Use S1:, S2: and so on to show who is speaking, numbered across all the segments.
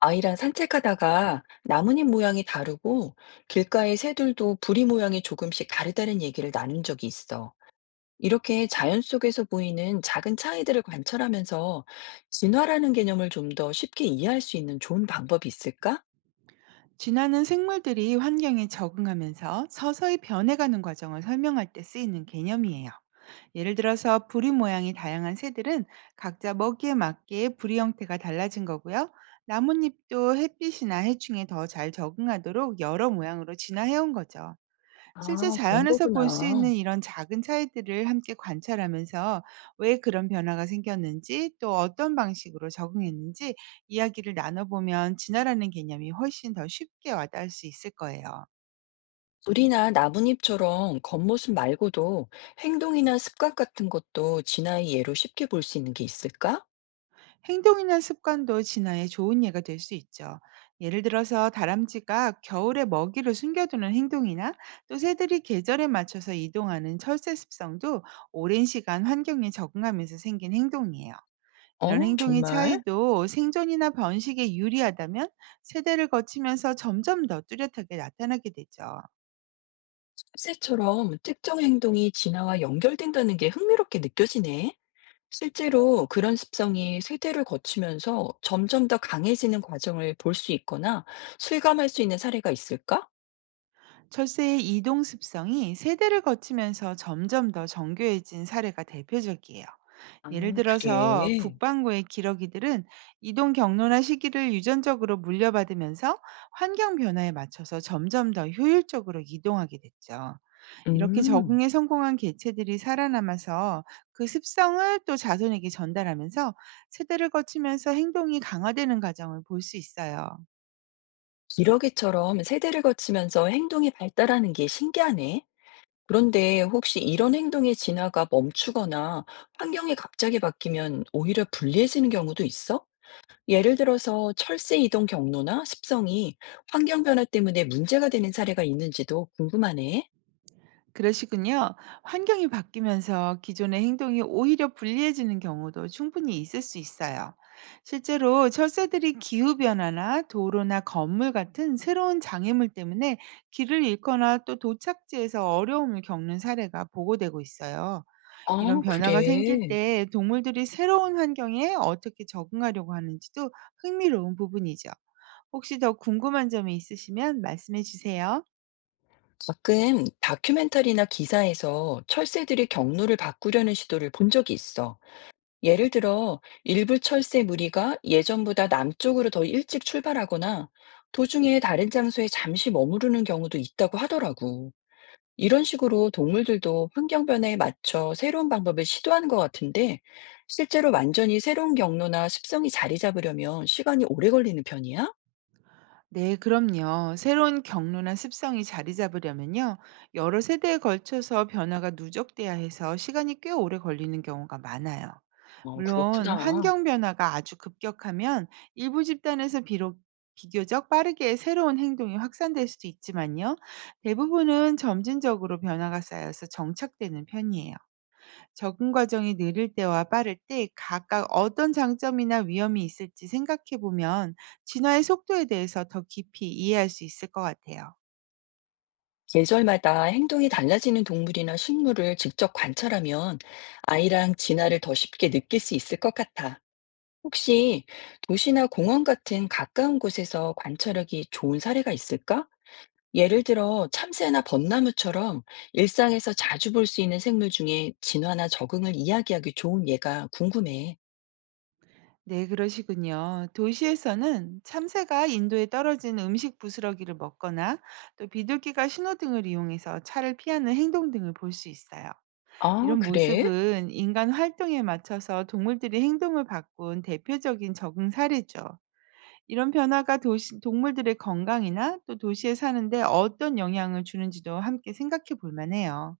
S1: 아이랑 산책하다가 나뭇잎 모양이 다르고 길가의 새들도 부리 모양이 조금씩 다르다는 얘기를 나눈 적이 있어. 이렇게 자연 속에서 보이는 작은 차이들을 관찰하면서 진화라는 개념을 좀 더 쉽게 이해할 수 있는 좋은 방법이 있을까?
S2: 진화는 생물들이 환경에 적응하면서 서서히 변해가는 과정을 설명할 때 쓰이는 개념이에요. 예를 들어서 부리 모양이 다양한 새들은 각자 먹이에 맞게 부리 형태가 달라진 거고요. 나뭇잎도 햇빛이나 해충에 더 잘 적응하도록 여러 모양으로 진화해온 거죠. 실제
S1: 아, 그런
S2: 자연에서 볼 수 있는
S1: 거구나.
S2: 이런 작은 차이들을 함께 관찰하면서 왜 그런 변화가 생겼는지, 또 어떤 방식으로 적응했는지 이야기를 나눠보면 진화라는 개념이 훨씬 더 쉽게 와닿을 수 있을 거예요.
S1: 우리나 나뭇잎처럼 겉모습 말고도 행동이나 습관 같은 것도 진화의 예로 쉽게 볼 수 있는 게 있을까?
S2: 행동이나 습관도 진화의 좋은 예가 될 수 있죠. 예를 들어서 다람쥐가 겨울에 먹이를 숨겨두는 행동이나, 또 새들이 계절에 맞춰서 이동하는 철새 습성도 오랜 시간 환경에 적응하면서 생긴 행동이에요. 이런
S1: 어,
S2: 행동의
S1: 정말?
S2: 차이도 생존이나 번식에 유리하다면 세대를 거치면서 점점 더 뚜렷하게 나타나게 되죠.
S1: 흡세처럼 특정 행동이 진화와 연결된다는 게 흥미롭게 느껴지네. 실제로 그런 습성이 세대를 거치면서 점점 더 강해지는 과정을 볼 수 있거나 실감할 수 있는 사례가 있을까?
S2: 철새의 이동 습성이 세대를 거치면서 점점 더 정교해진 사례가 대표적이에요. 예를
S1: 아,
S2: 들어서
S1: 그래.
S2: 북반구의 기러기들은 이동 경로나 시기를 유전적으로 물려받으면서 환경 변화에 맞춰서 점점 더 효율적으로 이동하게 됐죠. 이렇게
S1: 음,
S2: 적응에 성공한 개체들이 살아남아서 그 습성을 또 자손에게 전달하면서 세대를 거치면서 행동이 강화되는 과정을 볼 수 있어요.
S1: 기러기처럼 세대를 거치면서 행동이 발달하는 게 신기하네. 그런데 혹시 이런 행동의 진화가 멈추거나 환경이 갑자기 바뀌면 오히려 불리해지는 경우도 있어? 예를 들어서 철새 이동 경로나 습성이 환경 변화 때문에 문제가 되는 사례가 있는지도 궁금하네.
S2: 그러시군요. 환경이 바뀌면서 기존의 행동이 오히려 불리해지는 경우도 충분히 있을 수 있어요. 실제로 철새들이 기후변화나 도로나 건물 같은 새로운 장애물 때문에 길을 잃거나, 또 도착지에서 어려움을 겪는 사례가 보고되고 있어요. 이런
S1: 아,
S2: 변화가 생길
S1: 그래.
S2: 때 동물들이 새로운 환경에 어떻게 적응하려고 하는지도 흥미로운 부분이죠. 혹시 더 궁금한 점이 있으시면 말씀해 주세요.
S1: 가끔 다큐멘터리나 기사에서 철새들이 경로를 바꾸려는 시도를 본 적이 있어. 예를 들어, 일부 철새 무리가 예전보다 남쪽으로 더 일찍 출발하거나 도중에 다른 장소에 잠시 머무르는 경우도 있다고 하더라고. 이런 식으로 동물들도 환경 변화에 맞춰 새로운 방법을 시도하는 것 같은데, 실제로 완전히 새로운 경로나 습성이 자리 잡으려면 시간이 오래 걸리는 편이야?
S2: 네, 그럼요. 새로운 경로나 습성이 자리 잡으려면요, 여러 세대에 걸쳐서 변화가 누적돼야 해서 시간이 꽤 오래 걸리는 경우가 많아요.
S1: 어,
S2: 물론
S1: 그렇구나.
S2: 환경 변화가 아주 급격하면 일부 집단에서 비록 비교적 빠르게 새로운 행동이 확산될 수도 있지만요. 대부분은 점진적으로 변화가 쌓여서 정착되는 편이에요. 적응 과정이 느릴 때와 빠를 때 각각 어떤 장점이나 위험이 있을지 생각해 보면 진화의 속도에 대해서 더 깊이 이해할 수 있을 것 같아요.
S1: 계절마다 행동이 달라지는 동물이나 식물을 직접 관찰하면 아이랑 진화를 더 쉽게 느낄 수 있을 것 같아. 혹시 도시나 공원 같은 가까운 곳에서 관찰하기 좋은 사례가 있을까? 예를 들어 참새나 벚나무처럼 일상에서 자주 볼 수 있는 생물 중에 진화나 적응을 이야기하기 좋은 예가 궁금해.
S2: 네, 그러시군요. 도시에서는 참새가 인도에 떨어진 음식 부스러기를 먹거나, 또 비둘기가 신호등을 이용해서 차를 피하는 행동 등을 볼 수 있어요.
S1: 아,
S2: 이런
S1: 그래?
S2: 모습은 인간 활동에 맞춰서 동물들이 행동을 바꾼 대표적인 적응 사례죠. 이런 변화가 도시, 동물들의 건강이나 또 도시에 사는데 어떤 영향을 주는지도 함께 생각해 볼 만해요.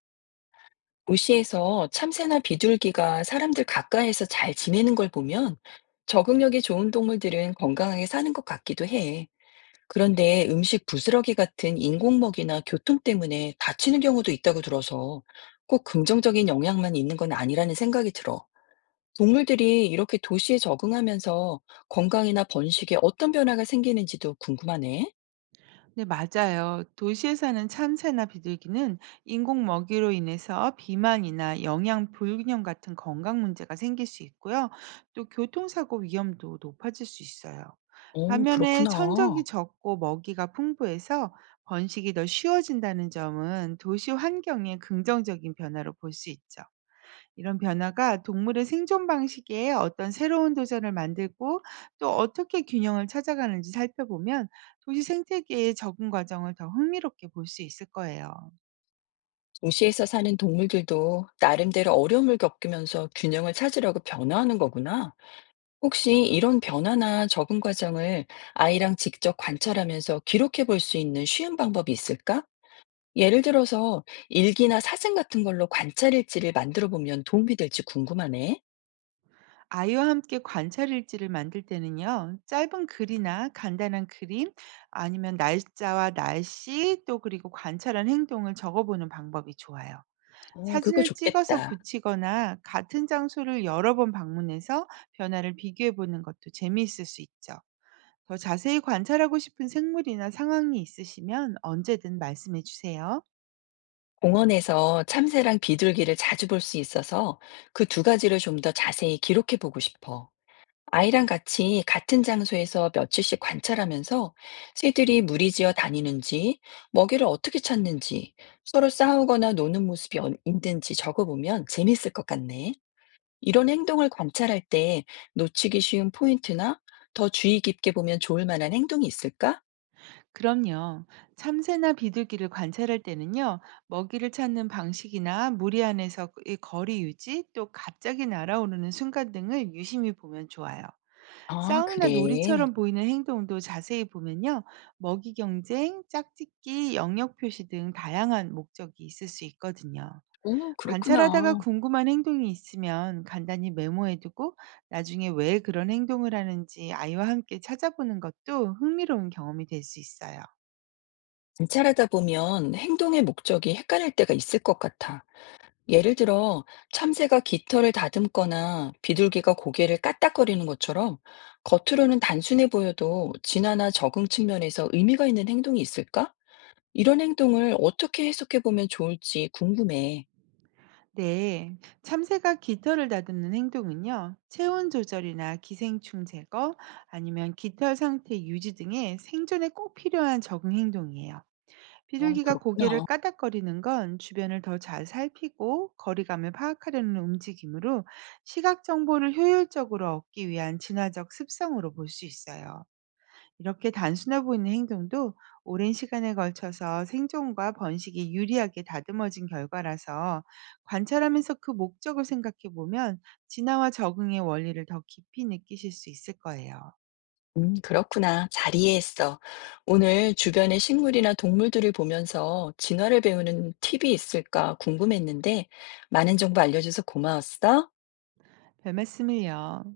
S1: 도시에서 참새나 비둘기가 사람들 가까이에서 잘 지내는 걸 보면 적응력이 좋은 동물들은 건강하게 사는 것 같기도 해. 그런데 음식 부스러기 같은 인공먹이나 교통 때문에 다치는 경우도 있다고 들어서 꼭 긍정적인 영향만 있는 건 아니라는 생각이 들어. 동물들이 이렇게 도시에 적응하면서 건강이나 번식에 어떤 변화가 생기는지도 궁금하네.
S2: 네, 맞아요. 도시에 사는 참새나 비둘기는 인공 먹이로 인해서 비만이나 영양 불균형 같은 건강 문제가 생길 수 있고요. 또 교통사고 위험도 높아질 수 있어요.
S1: 오,
S2: 반면에
S1: 그렇구나.
S2: 천적이 적고 먹이가 풍부해서 번식이 더 쉬워진다는 점은 도시 환경의 긍정적인 변화로 볼 수 있죠. 이런 변화가 동물의 생존 방식에 어떤 새로운 도전을 만들고 또 어떻게 균형을 찾아가는지 살펴보면 도시 생태계의 적응 과정을 더 흥미롭게 볼 수 있을 거예요.
S1: 도시에서 사는 동물들도 나름대로 어려움을 겪으면서 균형을 찾으려고 변화하는 거구나. 혹시 이런 변화나 적응 과정을 아이랑 직접 관찰하면서 기록해 볼 수 있는 쉬운 방법이 있을까? 예를 들어서 일기나 사진 같은 걸로 관찰 일지를 만들어 보면 도움이 될지 궁금하네.
S2: 아이와 함께 관찰 일지를 만들 때는요, 짧은 글이나 간단한 그림, 아니면 날짜와 날씨, 또 그리고 관찰한 행동을 적어보는 방법이 좋아요.
S1: 어, 그거
S2: 사진을 찍어서
S1: 좋겠다.
S2: 붙이거나 같은 장소를 여러 번 방문해서 변화를 비교해 보는 것도 재미있을 수 있죠. 더 자세히 관찰하고 싶은 생물이나 상황이 있으시면 언제든 말씀해 주세요.
S1: 공원에서 참새랑 비둘기를 자주 볼 수 있어서 그 두 가지를 좀 더 자세히 기록해 보고 싶어. 아이랑 같이 같은 장소에서 며칠씩 관찰하면서 새들이 무리지어 다니는지, 먹이를 어떻게 찾는지, 서로 싸우거나 노는 모습이 있는지 적어보면 재밌을 것 같네. 이런 행동을 관찰할 때 놓치기 쉬운 포인트나 더 주의 깊게 보면 좋을 만한 행동이 있을까?
S2: 그럼요. 참새나 비둘기를 관찰할 때는요, 먹이를 찾는 방식이나 무리 안에서의 거리 유지, 또 갑자기 날아오르는 순간 등을 유심히 보면 좋아요.
S1: 아,
S2: 싸움이나
S1: 그래.
S2: 놀이처럼 보이는 행동도 자세히 보면요, 먹이 경쟁, 짝짓기, 영역 표시 등 다양한 목적이 있을 수 있거든요.
S1: 오,
S2: 관찰하다가
S1: 그렇구나.
S2: 궁금한 행동이 있으면 간단히 메모해두고 나중에 왜 그런 행동을 하는지 아이와 함께 찾아보는 것도 흥미로운 경험이 될 수 있어요.
S1: 관찰하다 보면 행동의 목적이 헷갈릴 때가 있을 것 같아. 예를 들어, 참새가 깃털을 다듬거나 비둘기가 고개를 까딱거리는 것처럼 겉으로는 단순해 보여도 진화나 적응 측면에서 의미가 있는 행동이 있을까? 이런 행동을 어떻게 해석해 보면 좋을지 궁금해.
S2: 네, 참새가 깃털을 다듬는 행동은요, 체온 조절이나 기생충 제거, 아니면 깃털 상태 유지 등의 생존에 꼭 필요한 적응 행동이에요.
S1: 어,
S2: 비둘기가 고개를
S1: 그렇구나.
S2: 까닥거리는 건 주변을 더 잘 살피고 거리감을 파악하려는 움직이므로 시각 정보를 효율적으로 얻기 위한 진화적 습성으로 볼 수 있어요. 이렇게 단순해 보이는 행동도 오랜 시간에 걸쳐서 생존과 번식이 유리하게 다듬어진 결과라서 관찰하면서 그 목적을 생각해 보면 진화와 적응의 원리를 더 깊이 느끼실 수 있을 거예요.
S1: 그렇구나. 잘 이해했어. 오늘 주변의 식물이나 동물들을 보면서 진화를 배우는 팁이 있을까 궁금했는데 많은 정보 알려줘서 고마웠어.
S2: 별 말씀을요.